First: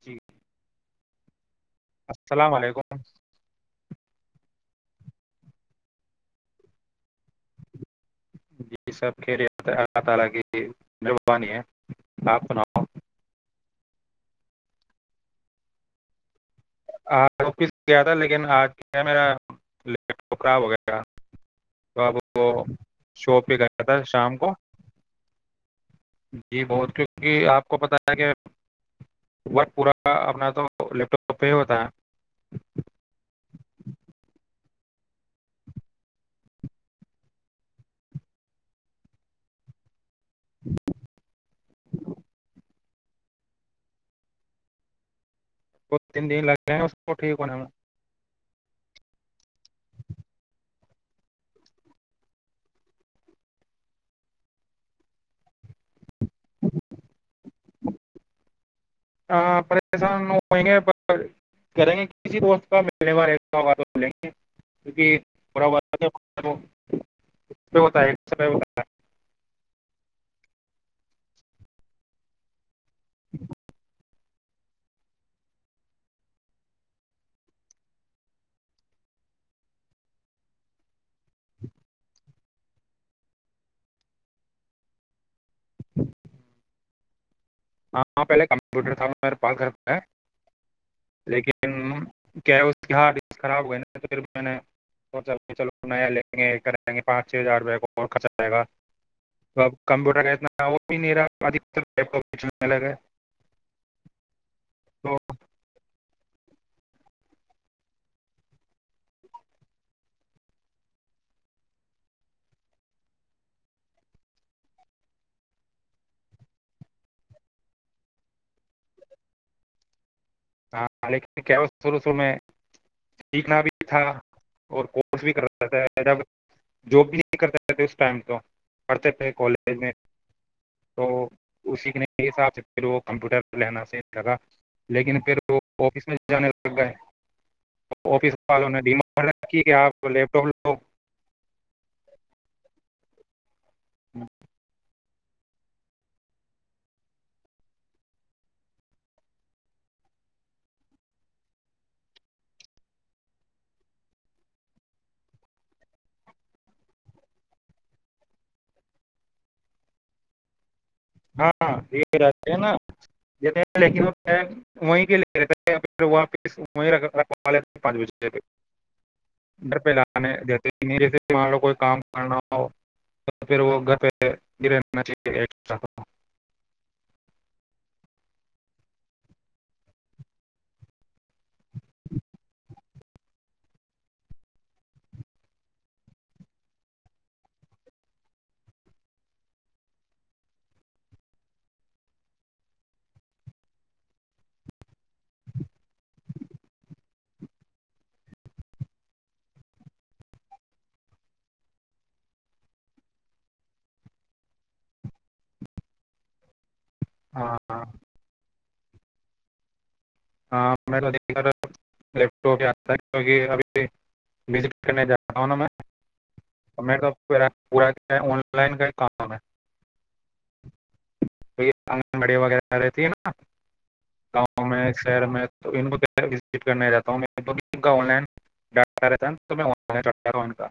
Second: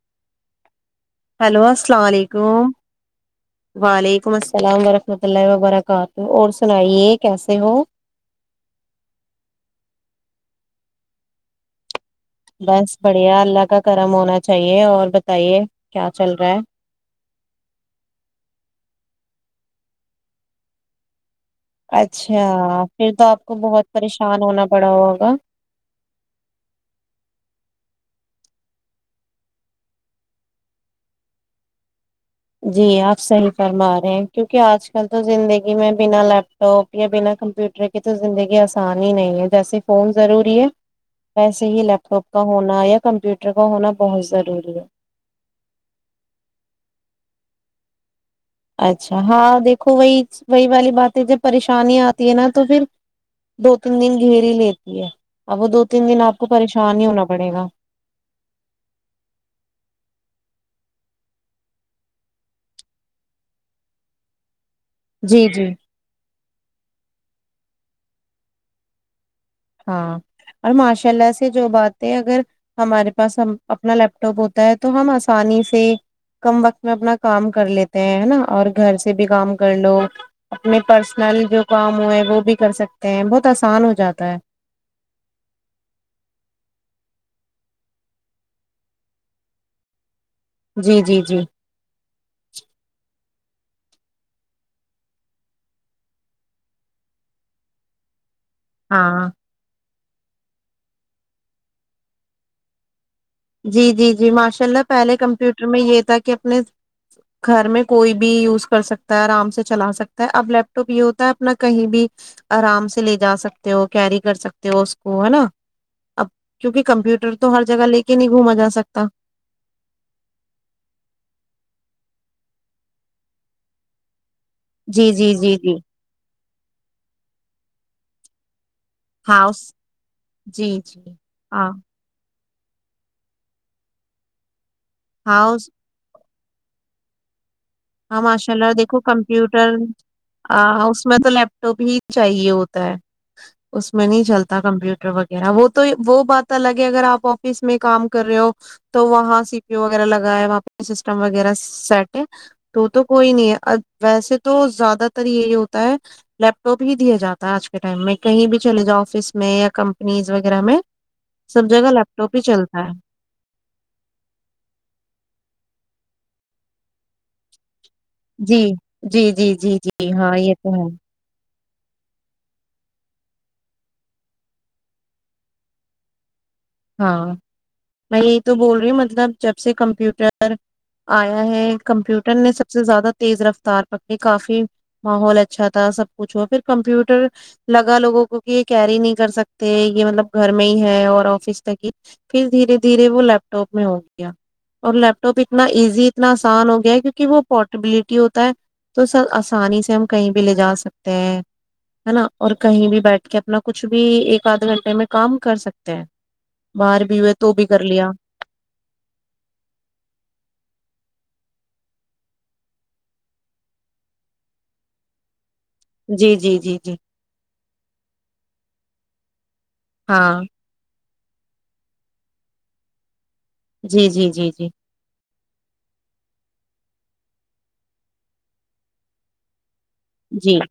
ٹھ [inaudible] سلام و رحمۃ اللہ وبرکاتہ اور سنائیے کیسے ہو [inaudible] سناؤ بس بڑھیا اللہ کا گرم ہونا چاہیے اور بتائیے کیا چل رہا ہے آ آفس گیا تھا لیکن آج کیا ہے میرا لیپ ٹاپ خراب ہو گیا گا تو آپ وہ اچھا پھر تو شو آپ کو پہ گیا بہت تھا شام پریشان کو ہونا پڑا ہوگا جی بہت کیکہ آپ کو پتا پورا اپنا تو لیپٹپ اپ ہوتا ہے جی آپ صحیح فرما رہے ہیں کیونکہ آج کل تو زندگی میں بنا لیپ ٹاپ یا بنا کمپیوٹر کے تو زندگی آسان ہی نہیں ہے جیسے فون ضروری ہے ایسے ہی لیپ ٹاپ کا ہونا ہے کمپیوٹر کا ہونا بہت ضروری ہے دو تین دن لگے ہیں اس کو ٹھیک ہونے میں اچھا ہاں دیکھو وہی وہی والی باتیں جب پریشانی آتی ہے نا تو پھر دو تین دن گھیر ہی لیتی ہے اب وہ دو تین دن آپ کو پریشان ہی ہونا پڑے گا ہاں، پریشان ہوئیں گے کریں گے کسی دوست کا ملنے میں ایسا ہوگا تو ب لیں گے جی جی کیونک ہوتا ہے ہو [unintelligible] ہاں اور ماشاء اللہ سے جو باتیں اگر ہمارے پاس ہم اپنا لیپ ٹاپ ہوتا ہے تو ہم آسانی سے کم وقت میں اپنا کام کر لیتے ہیں ہے نا اور گھر سے بھی کام کر لو اپنے پرسنل جو کام ہو ہے وہ بھی کر سکتے ہیں بہت آسان ہو جاتا ہے [unintelligible] ہاں پہل کمپیوٹر سبارے پکرپ [unintelligible] جی جی جی لیکن کیا اس کے ہار [unintelligible] خراب ہوئے ن تو پھر میں نے چ نیا لیں گے کریں گے پانچ چھ ہزار روپر [unintelligible] جائے گا ہاں اب [unintelligible] کمپیوٹر کاتنا وہ بھی میرادھ [unintelligible] کچنے لگ ہے [unintelligible] جی جی جی ماشا [unintelligible] چلا پہلے کمپیوٹر میں یہ تھا کہ [unintelligible] کہ اپنے گھر میں کوئی بھی یوز کر سکتا ہے آرام سے چلا سکتا ہے اب لیپ ٹاپ یہ ہوتا ہے اپنا کہیں بھی آرام سے لے جا سکتے ہو کیری کر سکتے ہو اس کو ہے نا اب کیونکہ کمپیوٹر تو ہر جگہ لے کے [unintelligible] کہ نہیں گھوما جا سکتا [unintelligible] ہاں لیکن کیا شرع شرو میں سیکیکنا بھی تھا [unintelligible] اور جی کورس بھی جی جی کرتا جی تھا جب [unintelligible] جو بھی نہیں کرتا رہتے اس ٹائم تو [unintelligible] پڑھتے تھے ہاؤس کالج میں جی جی تو ہاں اسی نے حساب سے [unintelligible] پھر وہ کمپیوٹر پہ لینا صح لگا ل [unintelligible] ہؤ جانے لگ گئے [unintelligible] ہاں آفس ماشاء والوں اللہ نے دیکھو ڈیمانڈ رکھی کمپیوٹر کہ آپ لیپ ٹاپ لو اس میں تو لیپٹ [unintelligible] تو بھی چاہیے ہوتا ہے [unintelligible] اس میں نہیں چلتا کمپیوٹر وغیرہ وہ تو وہ بات الگ ہے اگر آپ آفس میں کام کر رہے ہو تو وہاں سی پیو وغیرہ لگا ہے وہاں پہ سسٹم وغیرہ سیٹ ہے [unintelligible] تو تو کوئی نہیں ہے ویسے تو زیادہ تر یہ ہوتا ہے لیپ ٹاپ ہی دیا جاتا ہے آج کے ٹائم میں کہیں بھی چلے جاؤ آفس میں یا کمپنیز وغیرہ میں سب ہاںاں جگہ لیپ یہ رہ ٹاپ ہی نا چلتا ہے ل وہ لے رہتا پھر وہ پ [unintelligible] اس رو [unintelligible] پانچ بجے جی جی جی جی ڈر جی پہلانے ہاں یہ دیتے تو ہے نہیں جیسے لوگ کو [unintelligible] کام کرنا ہو تو پھر وہ گھر پہ گرے رہنا چاہیے [unintelligible] [inaudible] ہاں میں یہی تو بول رہی ہ مطلب جب سے کمپیوٹر آیا ہے کمپیوٹر نے سب سے زیادہ تیز رفتار پکڑی کافی ماحول اچھا تھا سب کچھ ہو پھر کمپیوٹر لگا لوگوں کو کہ یہ کیری نہیں کر سکتے یہ مطلب گھر میں ہی ہے اور آفس پھر دھیرے دھیرے وہ لیپ ٹاپ میں ہو گیا اور لیپ ٹاپ اتنا ایزی اتنا آسان ہو گیا ہے کیونکہ وہ پورٹیبلٹی ہوتا ہے تو سب آسانی سے ہم کہیں بھی لے جا سکتے ہیں نا اور کہیں بھی بیٹھ کے اپنا کچھ بھی ایک آدھ گھنٹے میں کام کر سکتے ہیں [unintelligible] باہر بھی ہوئے ہاں تو بھی کر ہاں لیا ہاں م لیپ ٹاپ آتا کیکہ ابھی وزٹ کرنے جا رہا ہوں نا میں جی [unintelligible] جی جی ہم جی نے تو پ پورا کیا آن لائن کا کام [unintelligible] [unintelligible] ک [unintelligible] ہاں [unintelligible] آنگن بڑی وغیرہ رہتی ہے نا [unintelligible] جی جی جی جی گاؤں میں شہر میں تو ان کو وزٹ کرنا جتا ہوں آ لائن ڈٹا رہتا تو میں [inaudible] ہوں ان جی کا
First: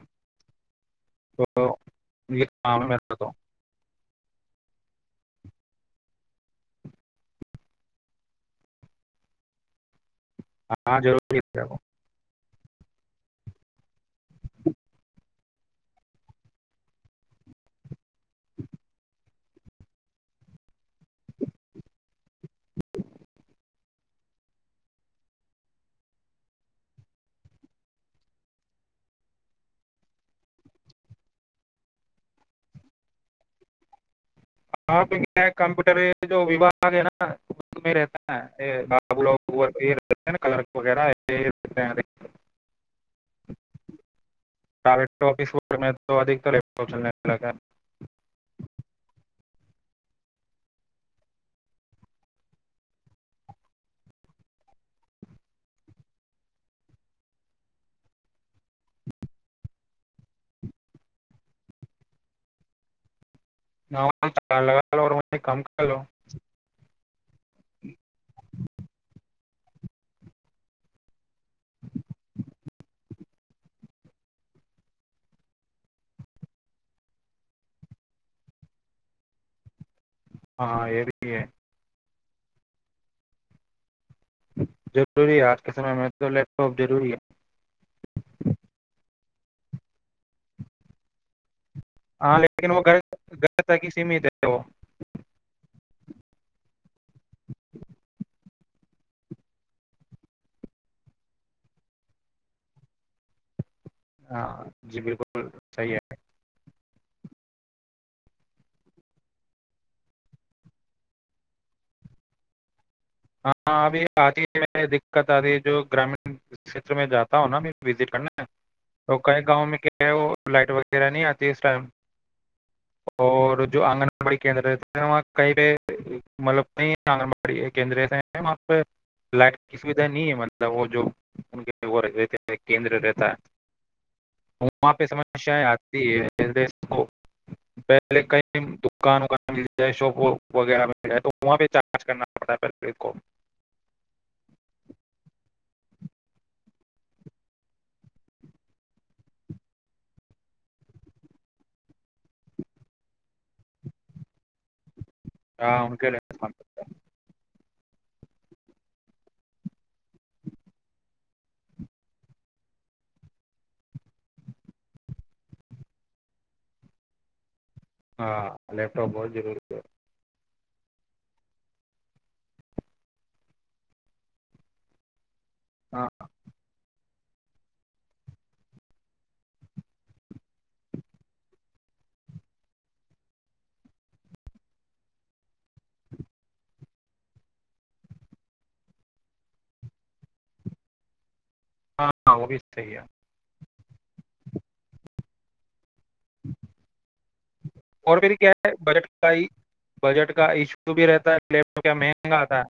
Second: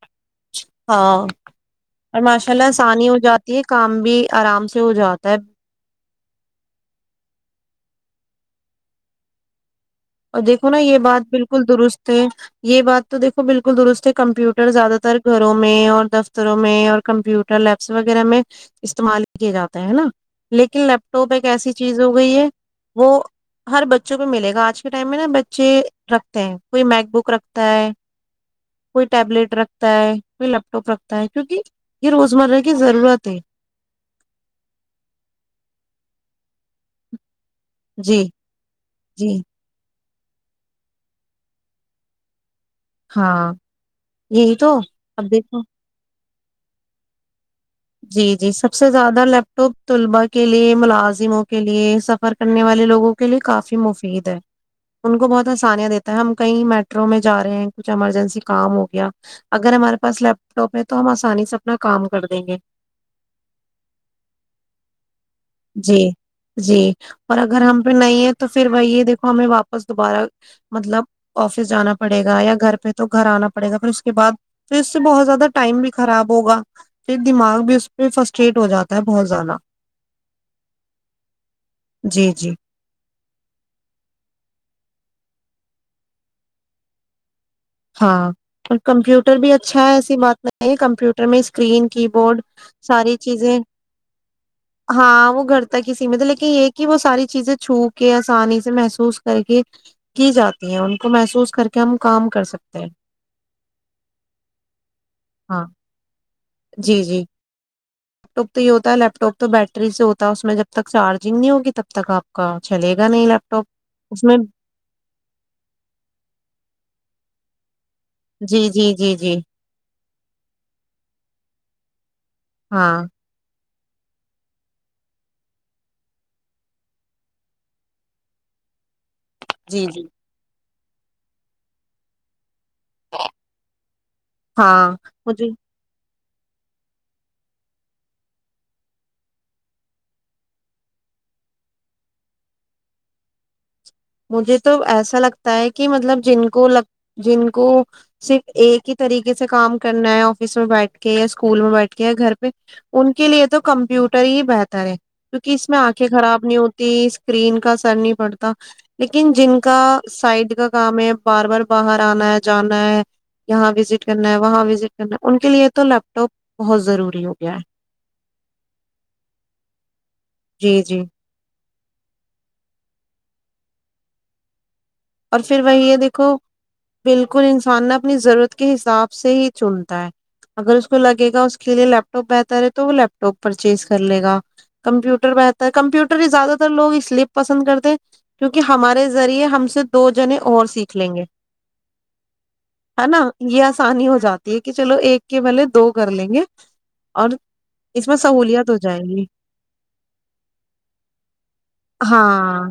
ہاں تو اور یہ ماشاء اللہ کام ہے آسانی میرا ہو تو جاتی ہے کام بھی آرام سے ہو جاتا ہے اور دیکھو نا یہ ہاں بات ضروری بالکل درست ہے یہ بات تو دیکھو بالکل درست ہے کمپیوٹر زیادہ تر گھروں میں اور دفتروں میں اور کمپیوٹر لیبس وغیرہ میں استعمال کیے جاتے ہیں ہے نا لیکن لیپ ٹاپ ایک ایسی چیز ہو گئی ہے وہ [unintelligible] ہر بچوں کو ملے گ آج ٹائم میں نا بچے رکھتے ہیں کوئی میک بک رکھتا ہے کوئی ٹیبلیٹ رکھتا ہے کوئی لیپ ٹاپ رکھتا ہے کیونکہ یہ روز مرہ کی ضرورت ہے ہاں کمپیوٹر جو وھاگ ہے نا میں رہتا جی نو جی [inaudible] تے نا کلر وغیرہ [unintelligible] ہاں یہی تو پرائیویٹ اب آفس دیکھو میں تو ادھک چلنے ہے جی جی سب سے زیادہ لیپ ٹاپ طلباء کے لیے ملازموں کے لیے سفر کرنے والے لوگوں کے لیے کافی مفید ہے ان کو بہت آسانیاں دیتا ہے ہم کہیں میٹرو میں جا رہے ہیں کچھ ایمرجنسی کام ہو گیا اگر ہمارے پاس لیپ ٹاپ ہے تو ہم آسانی سے اپنا کام کر دیں گے گ [unintelligible] جی جی اور اگر ہم پہ نہیں ہے تو پھر وہی یہ دیکھو ہمیں واپس دوبارہ مطلب آفس جانا پڑے گا یا گھر پہ تو گھر آنا پڑے گا پھر اس کے بعد پھر اس سے بہت زیادہ ٹائم بھی خراب ہوگا پھر دماغ بھی اس پہ فسٹریٹ ہو جاتا ہے بہت زیادہ ہاں یہ رہ ہے جی جی ضروری ہے آج کے سمے میں تو لیپ ٹاپ ضروری ہے ہاں اور کمپیوٹر بھی اچھا ہے ایسی بات نہیں کمپیوٹر میں اسکرین کی ہاں بورڈ لیکن وہ گھر ساری چیزیں گھر تک ہی سیمت ہے وہ ہاں وہ گھر تک سیمت ہے لیکن یہ کہ وہ ساری چیزیں چھو کے آسانی سے محسوس کر کے کی جاتی ہے ان کو محسوس کر کے ہم کام کر سکتے تو ہاں جی بالکل ہاں صحیح ہے جی جی لیپ ٹاپ تو یہ ہوتا ہے لیپ ٹاپ تو بیٹری سے ہوتا ہے اس میں جب تک چارجنگ نہیں ہوگی تب تک آپ کا چلے گا نہیں لیپ ٹاپ ہاں ابھی اس میں آتی ہے دقت آتی ہے جو گرامین کھیتر میں جاتا تو ہونا وزٹ کرنا جی جی جی تو جی کئی گاؤوں میں کیا وہ لائٹ وغیرہ نہیں آتی اس ٹائم ہاں اور جو آنگن واڑی کیندرتے وہاں کہیں پہ مطلب کہیں آنگن واڑی کیندری لائٹ کی جی جی سویدھا نہیں ہے ہماراری وہ جو ان کے وہ رہ گئے تھے کیندر رہتا ہے ہاں وہاں پہ مجھے سمسیا آتی ہے پہلے کہیں دکان وغیرہ مل جائے شاپ وغیرہ مل جائے تو وہاں پہ چارج کرنا ہٹ کر ریکم مجھے تو ایسا لگتا ہے کہ مطلب جن کو لگ جن کو صرف ایک ہی طریقے سے کام کرنا ہے آفس میں بیٹھ کے یا اسکول میں بیٹھ کے یا گھر پہ ان کے لیے تو کمپیوٹر ہی بہتر ہے کیونک اس میں ہاں ان آنکھیں کے خراب نہیں ہوتی اسکرین کا سرنی پڑتا لیکن جن کا سائڈ کا کام ہے بار بار باہر آنا ہے جانا ہے یہاں وزٹ کرنا ہے وہاں وزٹ کرنا ہے ان کے لیے تو لیپ ٹاپ بہت ضروری ہو گیا ہے ہاں لیپٹاپ بہت جرور ہے جی جی اور پھر وہی ہے ہاں دیکھو بالکل انسان نے اپنی ضرورت کے حساب سے ہی چنتا ہے اگر اس کو لگے گا اس کے لیے لیپٹاپ بہتر ہے تو وہ لیپ ٹاپ پرچیز کر لے گا کمپیوٹر بہتر کمپیوٹر ہی زیادہ تر لوگ اس لیے پسند کرتے ہیں کیونکہ ہمارے ذریعے ہم سے دو جنے اور سیکھ لیں گے ہاں ہاں وہ بھی صحیح ہے نا یہ آسانی ہو جاتی ہے کہ چلو ایک کے بلے دو کر لیں گے اور اس میں اور پھر کیا سہولت ہے ہو جائے بجٹ گی کا ہی بجٹ کا ایشو بھی رہتا ہے لیپ ٹاپ کیا مہنگا آتا ہاں ہے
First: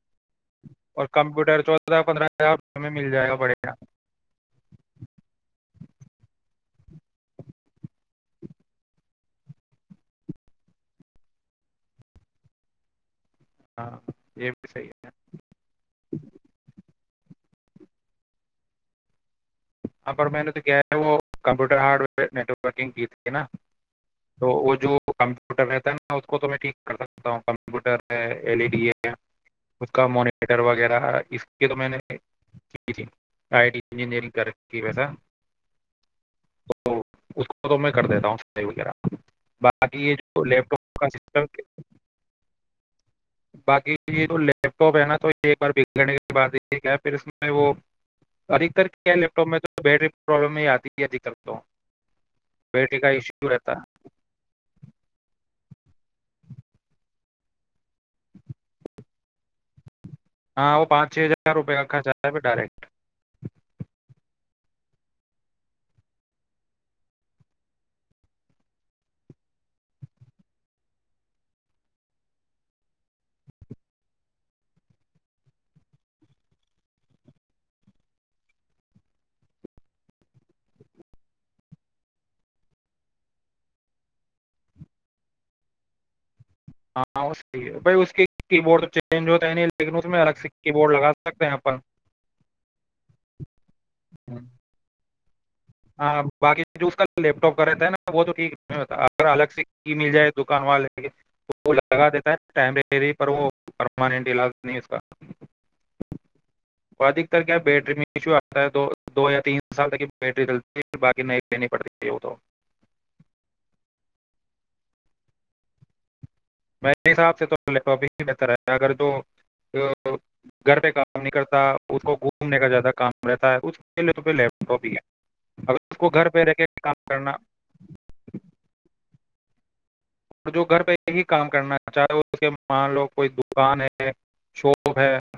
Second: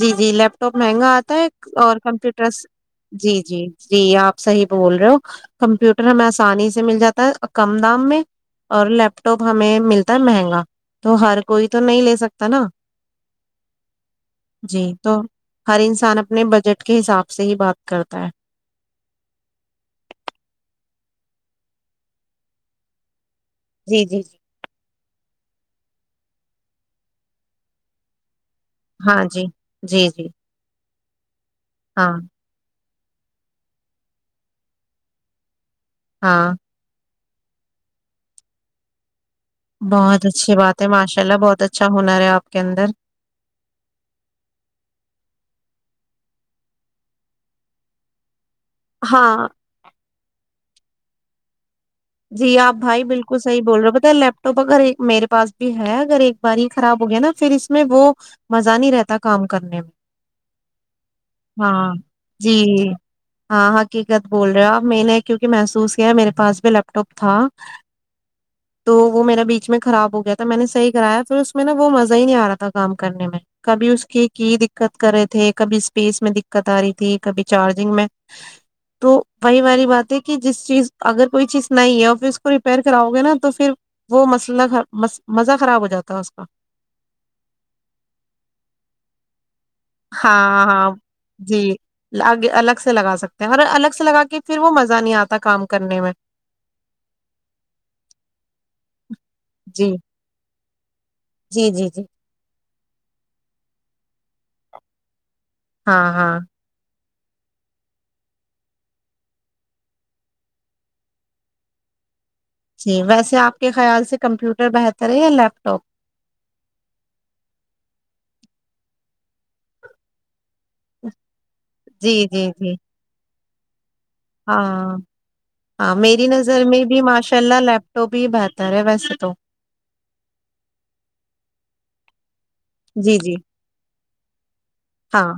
جی جی لیپ ٹاپ اور مہنگا آتا ہے کمپیوٹر اور چودہ پندرہ کمپیوٹر ہزار میں مل جائے گا جی بڑے جی گا جی آپ صحیح بول رہے ہو کمپیوٹر ہمیں ایس پانی سے مل جاتا ہے کم دام میں اور لیپ ٹاپ ہمیں ملتا ہے مہنگا تو ہر کوئی تو نہیں لے سکتا نا ہاں یہ بھی صحیح جی ہے تو ہر انسان اپ بجٹ کے حساب سے ہی بات کرتا ہے ہاں پر میں نے تو کیا ہے وہ computer hardware networking کی تھی نا جی جی جی تو وہ جو ک کمپیوٹر رہتا ہے نا اس کو تو میں ٹھیک کر سکتا ہوں کمپیوٹر ہے ایل ای ڈی ہے ہاں جی اس کا جی جی موانیٹر وغیرہ اس یہ تو میں نے ہاں ج آئیٹی انجینئرنگ کر کی ویسا ہاں تو اس کو تو میں کر دیتا ہوں صائی وغیرہ باقی یہ بہت جو اچھی لیپ بات ہے ٹاپ کا ماشاء اللہ بہت سسٹم اچھا ہنر ہے آپ کے اندر باقی یہ جو لیپ ٹاپ ہے نا تو ایک بار بک لینے کے بعد ہے پھر اس میں وہ ادکتر کیا لیپ ٹاپ ہاں میں تو بیٹری پرابلم ہی آتی د کرل تو جی آپ بھائی بالکل صحی بول رہے ہو پت لیپ ٹاپ پر گھر میرے پاس بھی ہے اگر ایک بار خراب ہو گیا نا پھر اس میں وہ مزہ نہیں رہتا کام کرنے میں ہاں وہ پانچ چھ ہزار روپئے کا ہاں خرچ آ پ جی ڈائریکٹ ہاں حقیقت بول رہے ہو اب میں نے کیکہ محسوس کیا ہے میرے پس بھی لگ لی ٹاپ تھا تو وہ میرے بیچ میں خراب ہو گیا تھا میں نے صحیح کرایا پھر اس میں نا وہ مزہ ہی نہیں آ رہا تھا کام کرنے میں کبھی اس کی کی دقت کر رہے تھے کبھی اسپیس میں دقت آ رہی تھی کبھی چارجنگ میں تو وہی والی بات ہے کہ جس چیز اگر کوئی چیز نہیں ہے ا پھر اس کو ریپیئر کراؤ گے نا تو پھر وہ مسئلہ مزہ خراب ہو جاتا ہے اس کا ہاں اس بھائی اس کے کی بورڈ چینج ہوتا ہے نہیں لیکن اس میں الگ سے ہاں کی ہاں بورڈ لگا سکتے ہیں اپن جیگ الگ سے لگا سکتے ہیں اور الگ سے لگا کے پھر وہ مزہ نہیں آتا کام کرنے میں ہاں باقی جو اس کا لیپ ٹاپ کا رہتا ہے نا وہ تو ٹھیک اگر الگ سے جی کی مل جائے تو ک والے [inaudible] جی وہ جی جی لگا دیتا ہے ٹم پر وہ مانینٹ علاج نہیں اس کا ہاں ہاں ادکتر کیا بیٹری میں ایشو آتا ہے دو دو یا تین سال تک یہ بیٹری چل باقی نہیں ل پڑتی تو جی ویسے آپ کے خیال سے کمپیوٹر بہتر ہے یا لیپ ٹاپ میںے حساب سے تو لیپٹاپ ہی بہتر ہے اگر جو گھر پہ کام نہیں کرتا اس جی کو جی گھومنے کا جی جاتدا کام رہتا ہے کچھ ہاں ہاں اس کو میری گھر پہ رہ نظر کے میں بھی کام کرنا ماشاء اللہ لیپ ٹاپ ہی بہتر ہے ویسے تو اور جو گھر پہ یہی کام کرنا چاہے مان لو جی کوئی جی دکان ہے شو ہاں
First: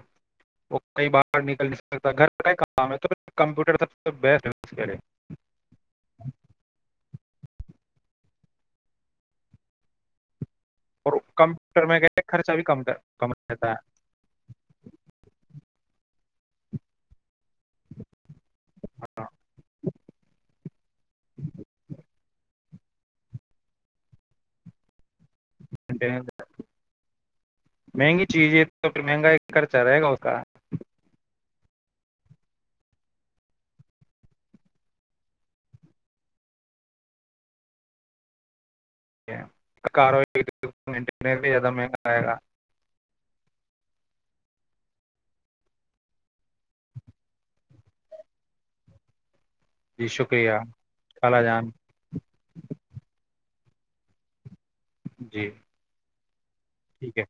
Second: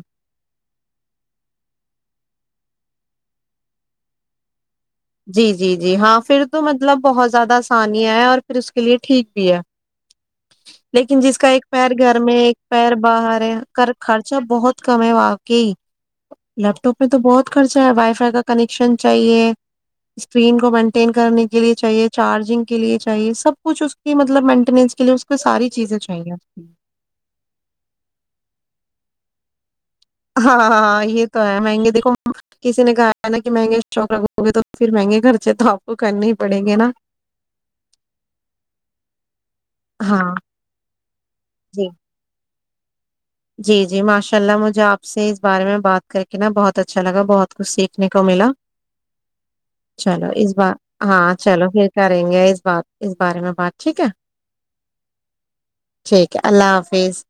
وہ کئی باہر نکل سکتا گھر کا ہی کام ہے تو کمپیوٹر سب سے بیسٹ ہے جی جی جی ہاں پھر تو مطلب بہت زیادہ آسان ہے اور پھر اس کے لیئے ٹھیک بھی ہے اور لیکن جس کا ایک کمپیوٹر پیر گھر کیا میں خرچہ ایک بھی کم پیر کم باہر ہے رہتا خرچہ بہت کم ہے واقعی لیپ ٹاپ پہ تو بہت خرچہ ہے وائی فائی کا کنیکشن چاہیے اسکرین کو مینٹین کرنے کے لیے چاہیے چارجنگ کے لیے چاہیے سب کچھ اس کی مطلب مینٹیننس کے لیے اس کو ساری چیزیں ہے چاہیئیں منگائی کر چرگوکا یہ تو مہنگے دیکھو کسی نے کہا ہے نا کہ مہنگے شوق لگؤ گے تو پھر مہنگے خرچے تو آپ کو کرنے ہی پڑیں گے نا ہاں زیادہ جی مہنگا آئے گا جی جی ماشاء اللہ مجھے آپ سے اس بارے میں بات کر کے نا بہت اچھا لگا بہت کچھ سیکھنے کو ملا جی چلو اس شکریہ بار ہاں خالا چلو جان پھر کریں گے اس بار اس بارے میں ہاں ٹھیک ہے جی ٹھیک ہے اللہ حافظ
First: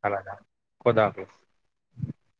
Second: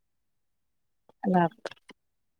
اللہ با